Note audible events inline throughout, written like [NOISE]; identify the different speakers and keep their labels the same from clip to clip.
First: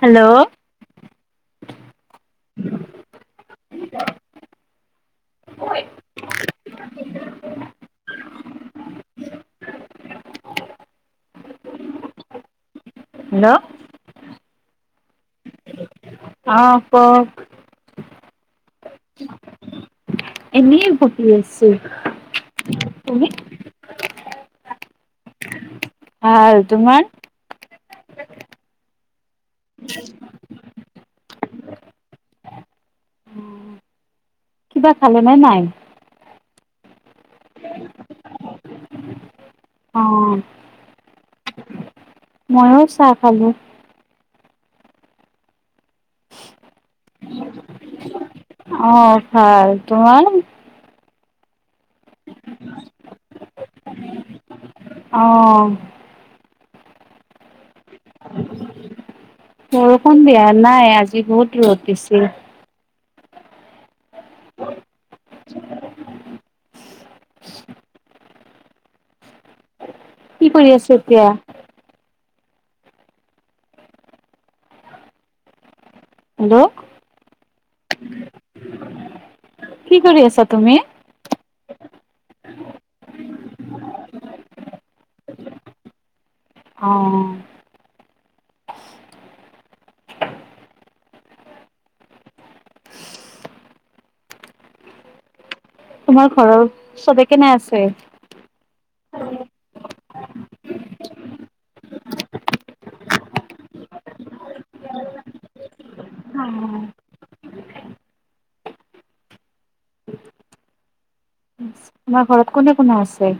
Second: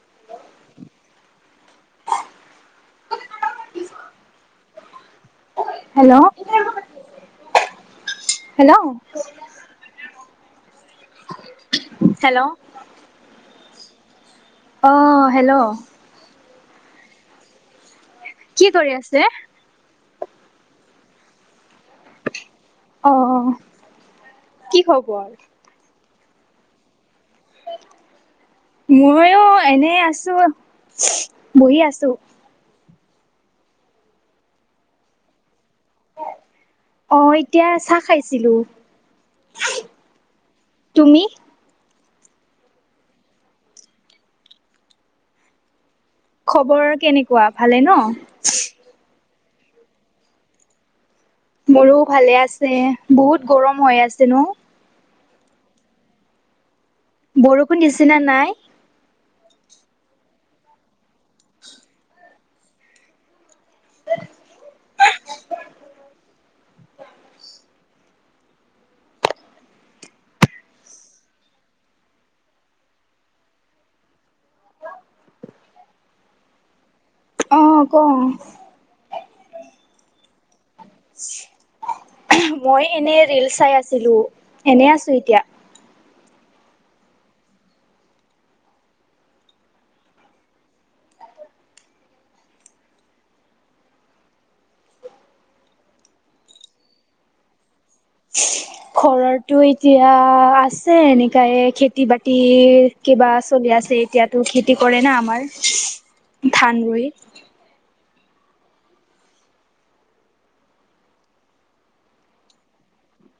Speaker 1: Hello
Speaker 2: hello hello hello
Speaker 1: hello
Speaker 2: অ', hello
Speaker 1: অ', কওক।
Speaker 2: কি কৰি আছে?
Speaker 1: এনেই বহি আছোঁ।
Speaker 2: অ', কি খবৰ?
Speaker 1: ভাল তোমাৰ?
Speaker 2: ময়ো এনে আছোঁ বহি আছোঁ।
Speaker 1: কিবা খালে নে নাই?
Speaker 2: অ', এতিয়া চাহ খাইছিলোঁ।
Speaker 1: অ'
Speaker 2: তুমি?
Speaker 1: ময়ো চাহ খালোঁ।
Speaker 2: খবৰ কেনেকুৱা ভালে ন?
Speaker 1: অ', ভাল তোমাৰ?
Speaker 2: মোৰো ভালে আছে বহুত গৰম হৈ আছে ন?
Speaker 1: অ',
Speaker 2: বৰষুণ দিচিনা নাই?
Speaker 1: বৰষুণ বেয়া নাই আজি বহুত দূৰত দিছে। কি কৰি আছে এতিয়া? হেল্ল'
Speaker 2: অ', ক।
Speaker 1: কি কৰি আছা তুমি?
Speaker 2: [INAUDIBLE] মই এনেই ৰীলছ চাই আছিলোঁ এনেই আছোঁ এতিয়া।
Speaker 1: অ' তোমাৰ ঘৰৰ চবে কেনে আছে?
Speaker 2: ঘৰৰটো এতিয়া আছে এনেকাই এ খেতি বাতি কিবা চলি আ আছে এতিয়াতো খেতি কৰে না আমাৰ ধান ৰুই।
Speaker 1: তোমাৰ ঘৰত কোনে কোনে আছে?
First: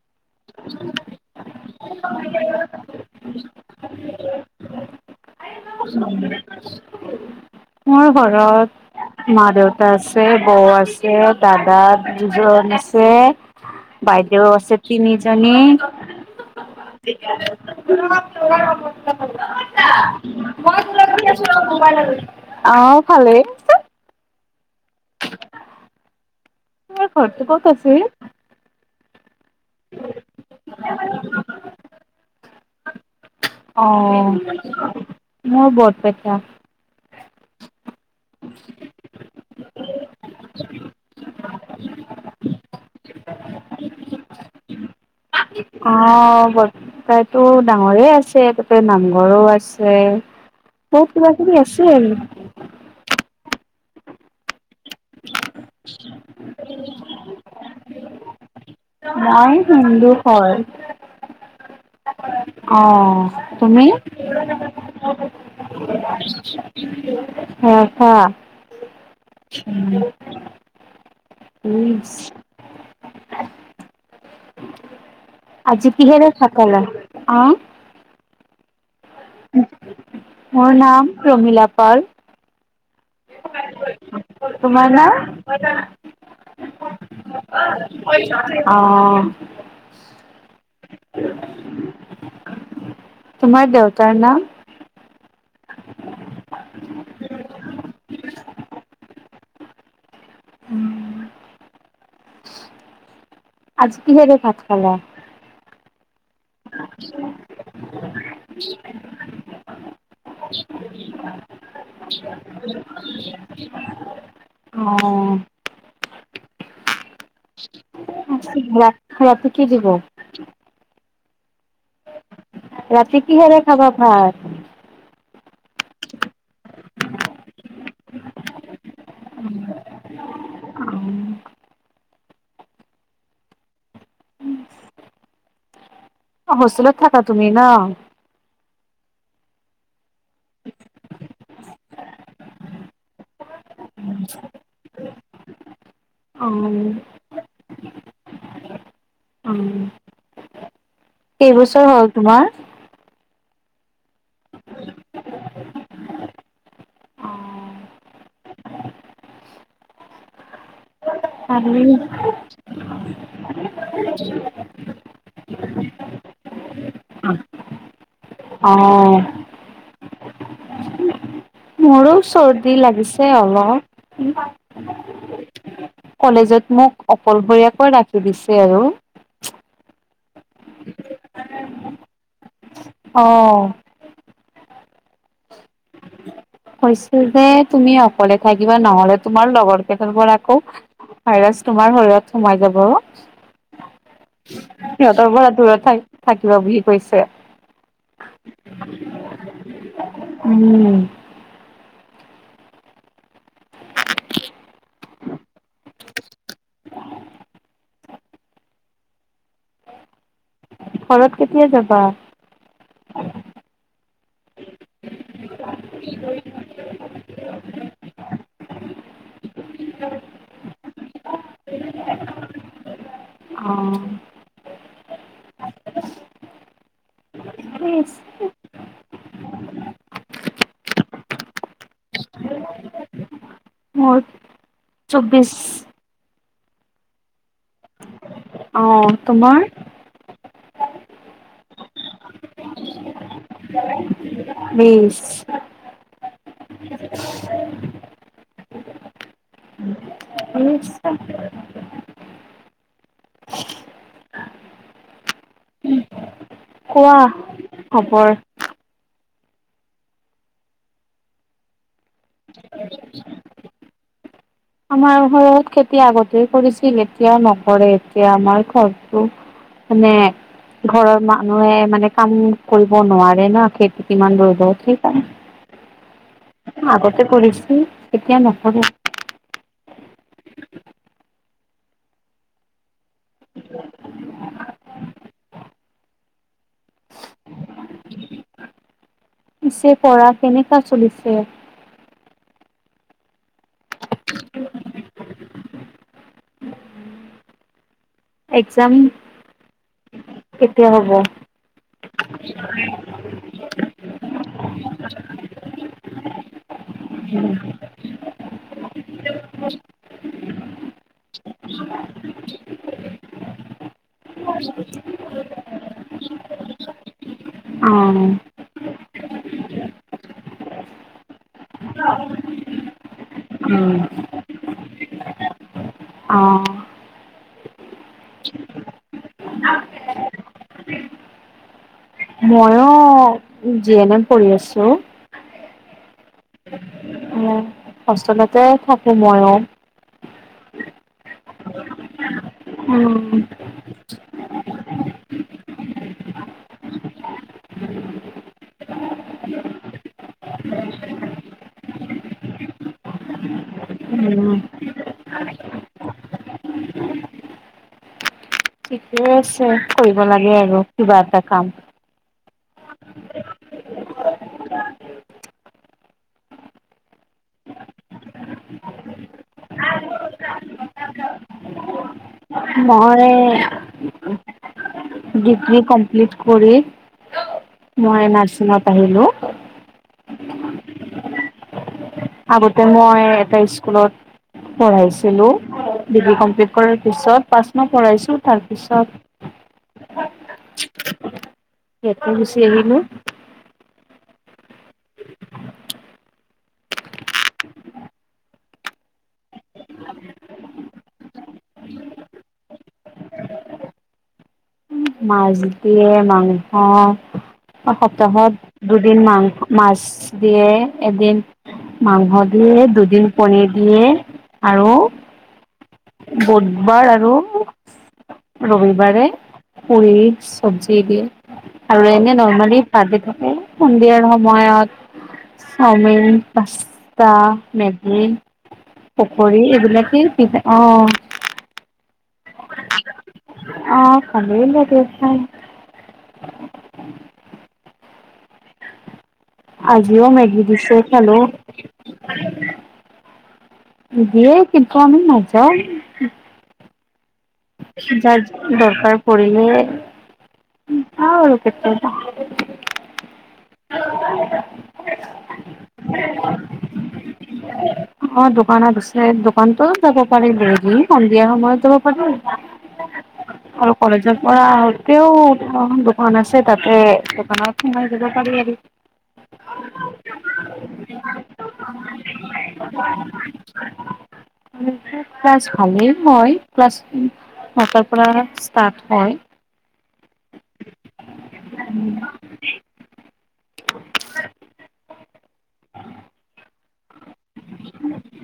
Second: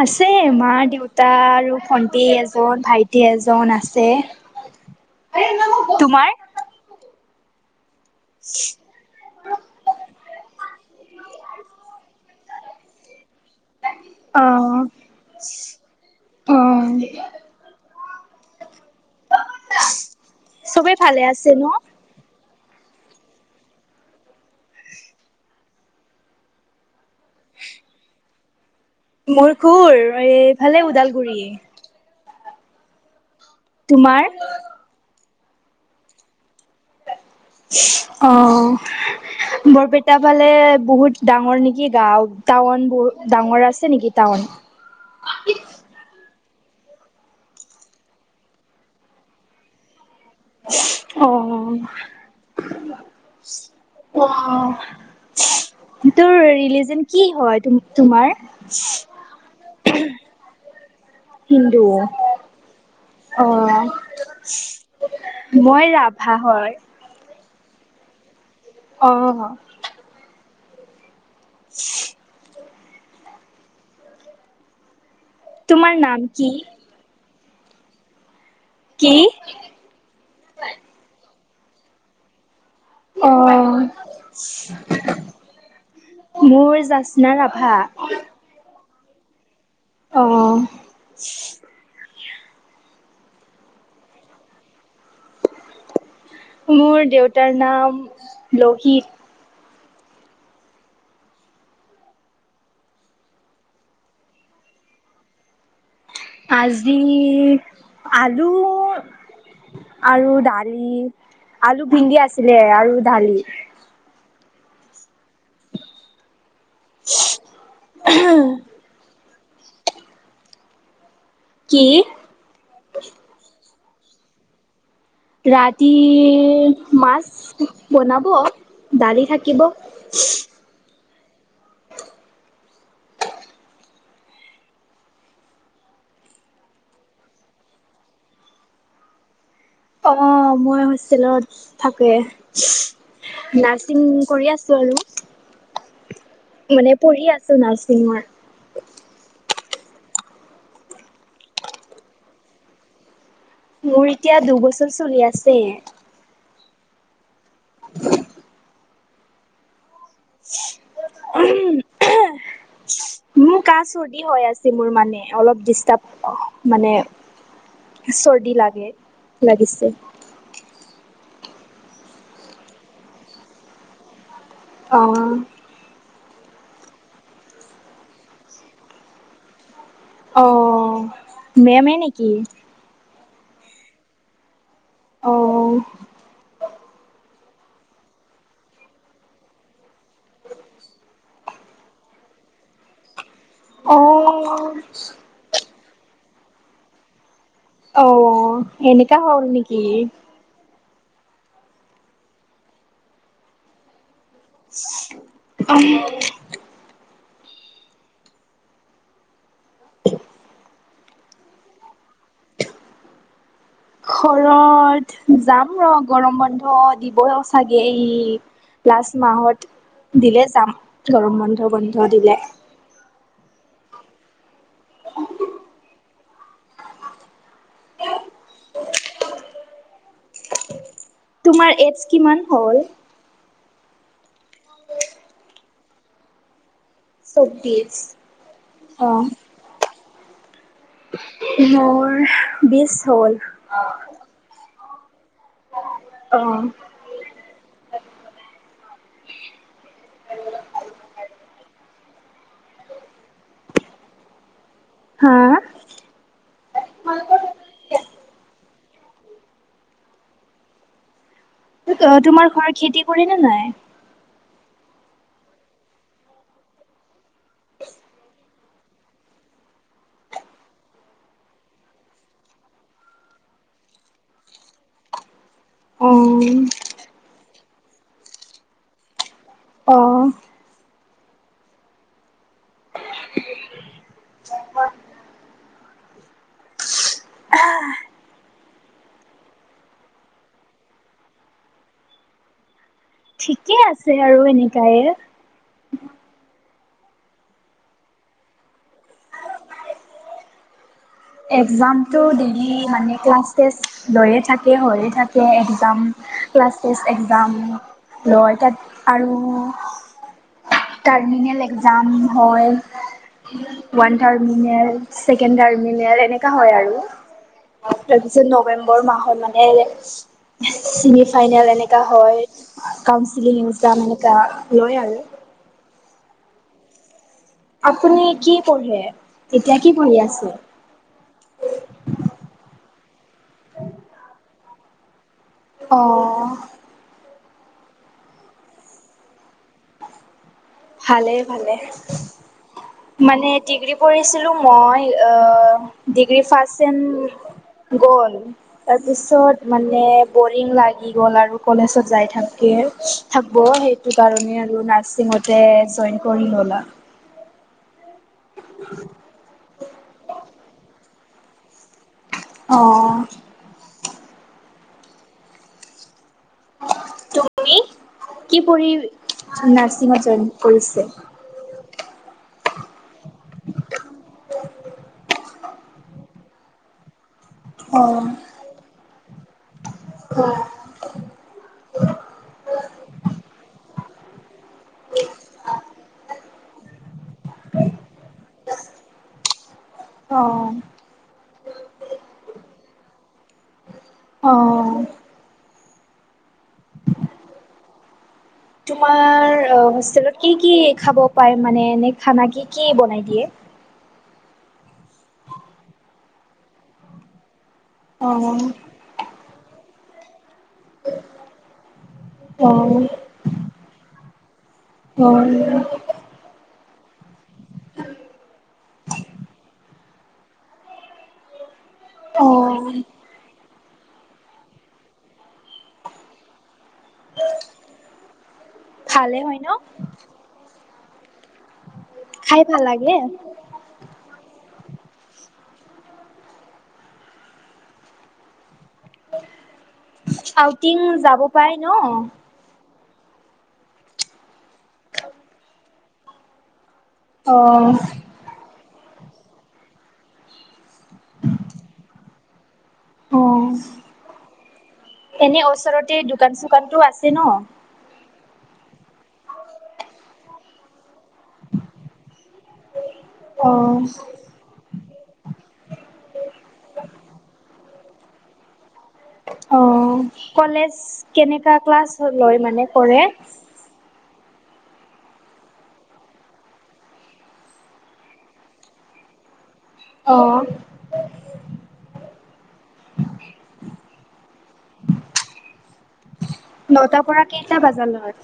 Speaker 2: আছে মা দেউতা আৰু ভন্টি এজন ভাইটি এজন আছে। তোমাৰ
Speaker 1: [INAUDIBLE] মোৰ ঘৰত মা দেউতা আছে বৌ আছে। পিচত দাদা দুজন আছে।
Speaker 2: অ
Speaker 1: বাইদেউ আছে তিনিজনী।
Speaker 2: চবেই ভালে আছে। ন
Speaker 1: অ', ভালেই। তোমাৰ ঘৰটো ক'ত আছিল?
Speaker 2: ভালে ওদালগুৰি। তোমাৰ
Speaker 1: অ', মোৰ বৰপেটা।
Speaker 2: অ', বৰপেটা ফালে বহুত ডাঙৰ নেকি গাঁও টাউন বহুত ডাঙৰ আছে নেকি টাউন? [INAUDIBLE]
Speaker 1: অ' বৰ পেতো ডাঙৰে আছে তাতে নামঘৰো আছে। বহুত
Speaker 2: অ
Speaker 1: কিবা কিবি আছে আৰু।
Speaker 2: [INAUDIBLE] তোৰ ৰিলিজন কি হয় তোমাৰ?
Speaker 1: মই হিন্দু হয়।
Speaker 2: হিন্দু।
Speaker 1: অ', তুমি? [INAUDIBLE]
Speaker 2: মই ৰাভা হয়। অ',
Speaker 1: [UNINTELLIGIBLE] [UNINTELLIGIBLE] আজি
Speaker 2: তোমাৰ নাম
Speaker 1: কিহেৰে
Speaker 2: কি?
Speaker 1: ভাত খালা? অ',
Speaker 2: কি?
Speaker 1: মোৰ নাম প্ৰমীলা পাল।
Speaker 2: অ',
Speaker 1: তোমাৰ নাম?
Speaker 2: মোৰ জাচনা ৰাভা।
Speaker 1: অ',
Speaker 2: অ',
Speaker 1: তোমাৰ দেউতাৰ নাম?
Speaker 2: মোৰ দেউতাৰ নাম লোহিত।
Speaker 1: আজি কিহেৰে ভাত খালা?
Speaker 2: আজি আলু আৰু দালি আলু ভিন্ধি আছিলে আৰু দালি।
Speaker 1: অ',
Speaker 2: [INAUDIBLE]
Speaker 1: ৰা ৰাতি কি দিব?
Speaker 2: কি?
Speaker 1: ৰাতি কিহেৰে খাবা ভাত?
Speaker 2: ৰাতি মাছ বনাব। দালি থাকিব।
Speaker 1: হোষ্টেলত থাকা তুমি ন?
Speaker 2: অ' মই হোষ্টেলত থাকোৱে। নাৰ্ছিং কৰি আছোঁ আৰু।
Speaker 1: অ'
Speaker 2: মানে পঢ়ি আছোঁ নাৰ্চিঙৰ।
Speaker 1: অ' কেইবছৰ হ'ল তোমাৰ?
Speaker 2: মোৰ এতিয়া দুবছৰ চলি আছে।
Speaker 1: অ'
Speaker 2: [INAUDIBLE]
Speaker 1: [UNINTELLIGIBLE]
Speaker 2: মোৰ কা চৰ্দি হৈ আছে মোৰ মানে অলপ ডিষ্টাৰ্ব মানে চৰ্দি লাগে
Speaker 1: অ',
Speaker 2: লাগিছে।
Speaker 1: মোৰো চৰ্দি লাগিছে অলপ।
Speaker 2: অ',
Speaker 1: কলেজত মোক অকল শৰীয়াকৈ ৰাখি দিছে আৰু।
Speaker 2: অ', মেমে নেকি?
Speaker 1: অ',
Speaker 2: অ',
Speaker 1: কৈছো যে তুমি অকলে থাকিবা, নহলে তোমাৰ লগৰ কেইটাৰ পৰা আকৌ ভাইৰাছ তোমাৰ শৰীৰত সোমাই যাব।
Speaker 2: [UNINTELLIGIBLE]
Speaker 1: সিহঁতৰ পৰা দূৰত থা থাকিব বুলি কৈছে।
Speaker 2: অ এনেকা হল নেকি?
Speaker 1: উম,
Speaker 2: উম,
Speaker 1: ঘৰত কেতিয়া যাবা?
Speaker 2: ঘৰত যাম ৰ' গৰম বন্ধ দিবই চাগেই। লাষ্ট মাহত দিলে যাম গৰম বন্ধ বন্ধ দিলে।
Speaker 1: অ', এই
Speaker 2: তোমাৰ এডছ কিমান হ'ল?
Speaker 1: চৌব্বিছ।
Speaker 2: চৌব্বিছ।
Speaker 1: অ', তোমাৰ?
Speaker 2: মোৰ বিশ হ'ল।
Speaker 1: বিশ।
Speaker 2: অ',
Speaker 1: নিছা।
Speaker 2: হা?
Speaker 1: কোৱা খবৰ।
Speaker 2: তোমাৰ ঘৰত খেতি কৰে নে নাই?
Speaker 1: আমাৰ ঘৰত খেতি আগতেই কৰিছিল এতিয়াও নকৰে এতিয়া আমাৰ ঘৰটো মানে ঘৰৰ মানুহে মানে কাম কৰিব নোৱাৰে ন' খেতি কিমান ৰ'দত সেইকাৰনে
Speaker 2: অ
Speaker 1: আগতে কৰিছো এতিয়া নহব।
Speaker 2: অ',
Speaker 1: পিছে পৰা কেনেকা চলিছে?
Speaker 2: ঠিকেই আছে আৰু এনেকাই।
Speaker 1: একজাম হ'ব
Speaker 2: একজামটো ডেইলি মানে ক্লাছ টেষ্ট লৈয়ে থাকে হৈয়ে থাকে একজাম। ক্লাছ টেষ্ট এক্সাম ল, তাত আৰু টাৰ্মিনল এক্সাম হয়। ৱান টাৰ্মিনেল ছেকেণ্ড টাৰ্ম এনেকা হয় আৰু
Speaker 1: অ',
Speaker 2: তাৰপিছত নৱেম্বৰ মাহত মানে চেমি ফাইনেল এনেকা হয় কাউচিলিং এক্সাম এনেকা লয় আৰু।
Speaker 1: অ'।
Speaker 2: আপুনি কি পঢ়ে এতিয়া কি পঢ়ি আছে?
Speaker 1: ময়ো জি এন এম পঢ়ি আছো।
Speaker 2: অ',
Speaker 1: উম, হোষ্টেলতে থাকো ময়ো।
Speaker 2: ভালেই ভালে
Speaker 1: উম।
Speaker 2: মানে ডিগ্ৰী পঢ়ি ছিলোঁ মই অ', ডিগ্ৰী ফাৰ্ষ্ট ছেম গ'ল তাৰপিছত মানে বৰিং লাগি গ'ল আৰু কলেজত যাই থাকে থাক ব' সেইটো
Speaker 1: উম
Speaker 2: কাৰণে আৰু নাৰ্চিংতে জইন কৰি ল'লা [INAUDIBLE]
Speaker 1: ঠিকে আছে কৰিব লাগে আৰু কিবা এটা কাম।
Speaker 2: অ', তুমি কি পঢ়ি নাৰ্চিংত জইন কৰিছে?
Speaker 1: মই ডিগ্ৰী কমপ্লিট কৰি।
Speaker 2: অ'
Speaker 1: মই নাৰ্চিংত আহিলোঁ।
Speaker 2: [INAUDIBLE]
Speaker 1: আগতে মই এটা স্কুলত পঢ়াইছিলোঁ ডিগ্ৰী কমপ্লিট কৰাৰ পিছত পাঁচ মাহ পঢ়াইছোঁ তাৰপিছত
Speaker 2: অ',
Speaker 1: ইয়াতো গুচি আহিলোঁ।
Speaker 2: অ', [INAUDIBLE] তোমাৰ হোষ্টেলত কি কি খাব পায় মানে এনে খানা কি কি বনাই দিয়ে?
Speaker 1: মাছ দিয়ে মাংস সপ্তাহত দুদিন মাংস। মাছ দিয়ে এদিন মাংস
Speaker 2: অ'
Speaker 1: দিয়ে
Speaker 2: অ'
Speaker 1: দুদিন পনীৰ দিয়ে। আৰু
Speaker 2: অ',
Speaker 1: বুধবাৰ আৰু ৰবিবাৰে পুৰি চব্জি দিয়ে আৰু এনে নৰ্মেলী
Speaker 2: অ',
Speaker 1: ভাজি থাকে। সন্ধিয়াৰ সময়ত চাওমিন চাহ, মেগী,
Speaker 2: ভালে হয়
Speaker 1: পকৰি
Speaker 2: ন?
Speaker 1: এইবিলাকেই দি অ',
Speaker 2: খাই ভাল লাগে?
Speaker 1: অ', ভালে লাগে খাই। আজিও, মেগী দিছে
Speaker 2: আউটিং
Speaker 1: হেল্ল'
Speaker 2: যাব পাই ন?
Speaker 1: দিয়ে, কিন্তু আমি নাযাওঁ।
Speaker 2: অ',
Speaker 1: যাৰ দৰকাৰ কৰিলে [UNINTELLIGIBLE]
Speaker 2: অ',
Speaker 1: [INAUDIBLE]
Speaker 2: এনে ওচৰতে দোকান চোকানটো আছে ন?
Speaker 1: অ দোকানত দোকানতো যাব পাৰি ডেইলী সন্ধিয়া সময়ত যাব পাৰি। আৰু
Speaker 2: অ',
Speaker 1: কলেজৰ পৰা আহোঁতেও দোকান আছে তাতে দোকানত সোমাই যাব পাৰি আৰু।
Speaker 2: অ', কলেজ কেনেকা ক্লাছ লয় মানে কৰে? [INAUDIBLE]
Speaker 1: ক্লাছ ভালেই, মই ক্লাছ নটাৰ পৰা ষ্টাৰ্ট হয়।
Speaker 2: অ',
Speaker 1: [INAUDIBLE]
Speaker 2: নটাৰ পৰা কেইটা বাজাৰ লৈ?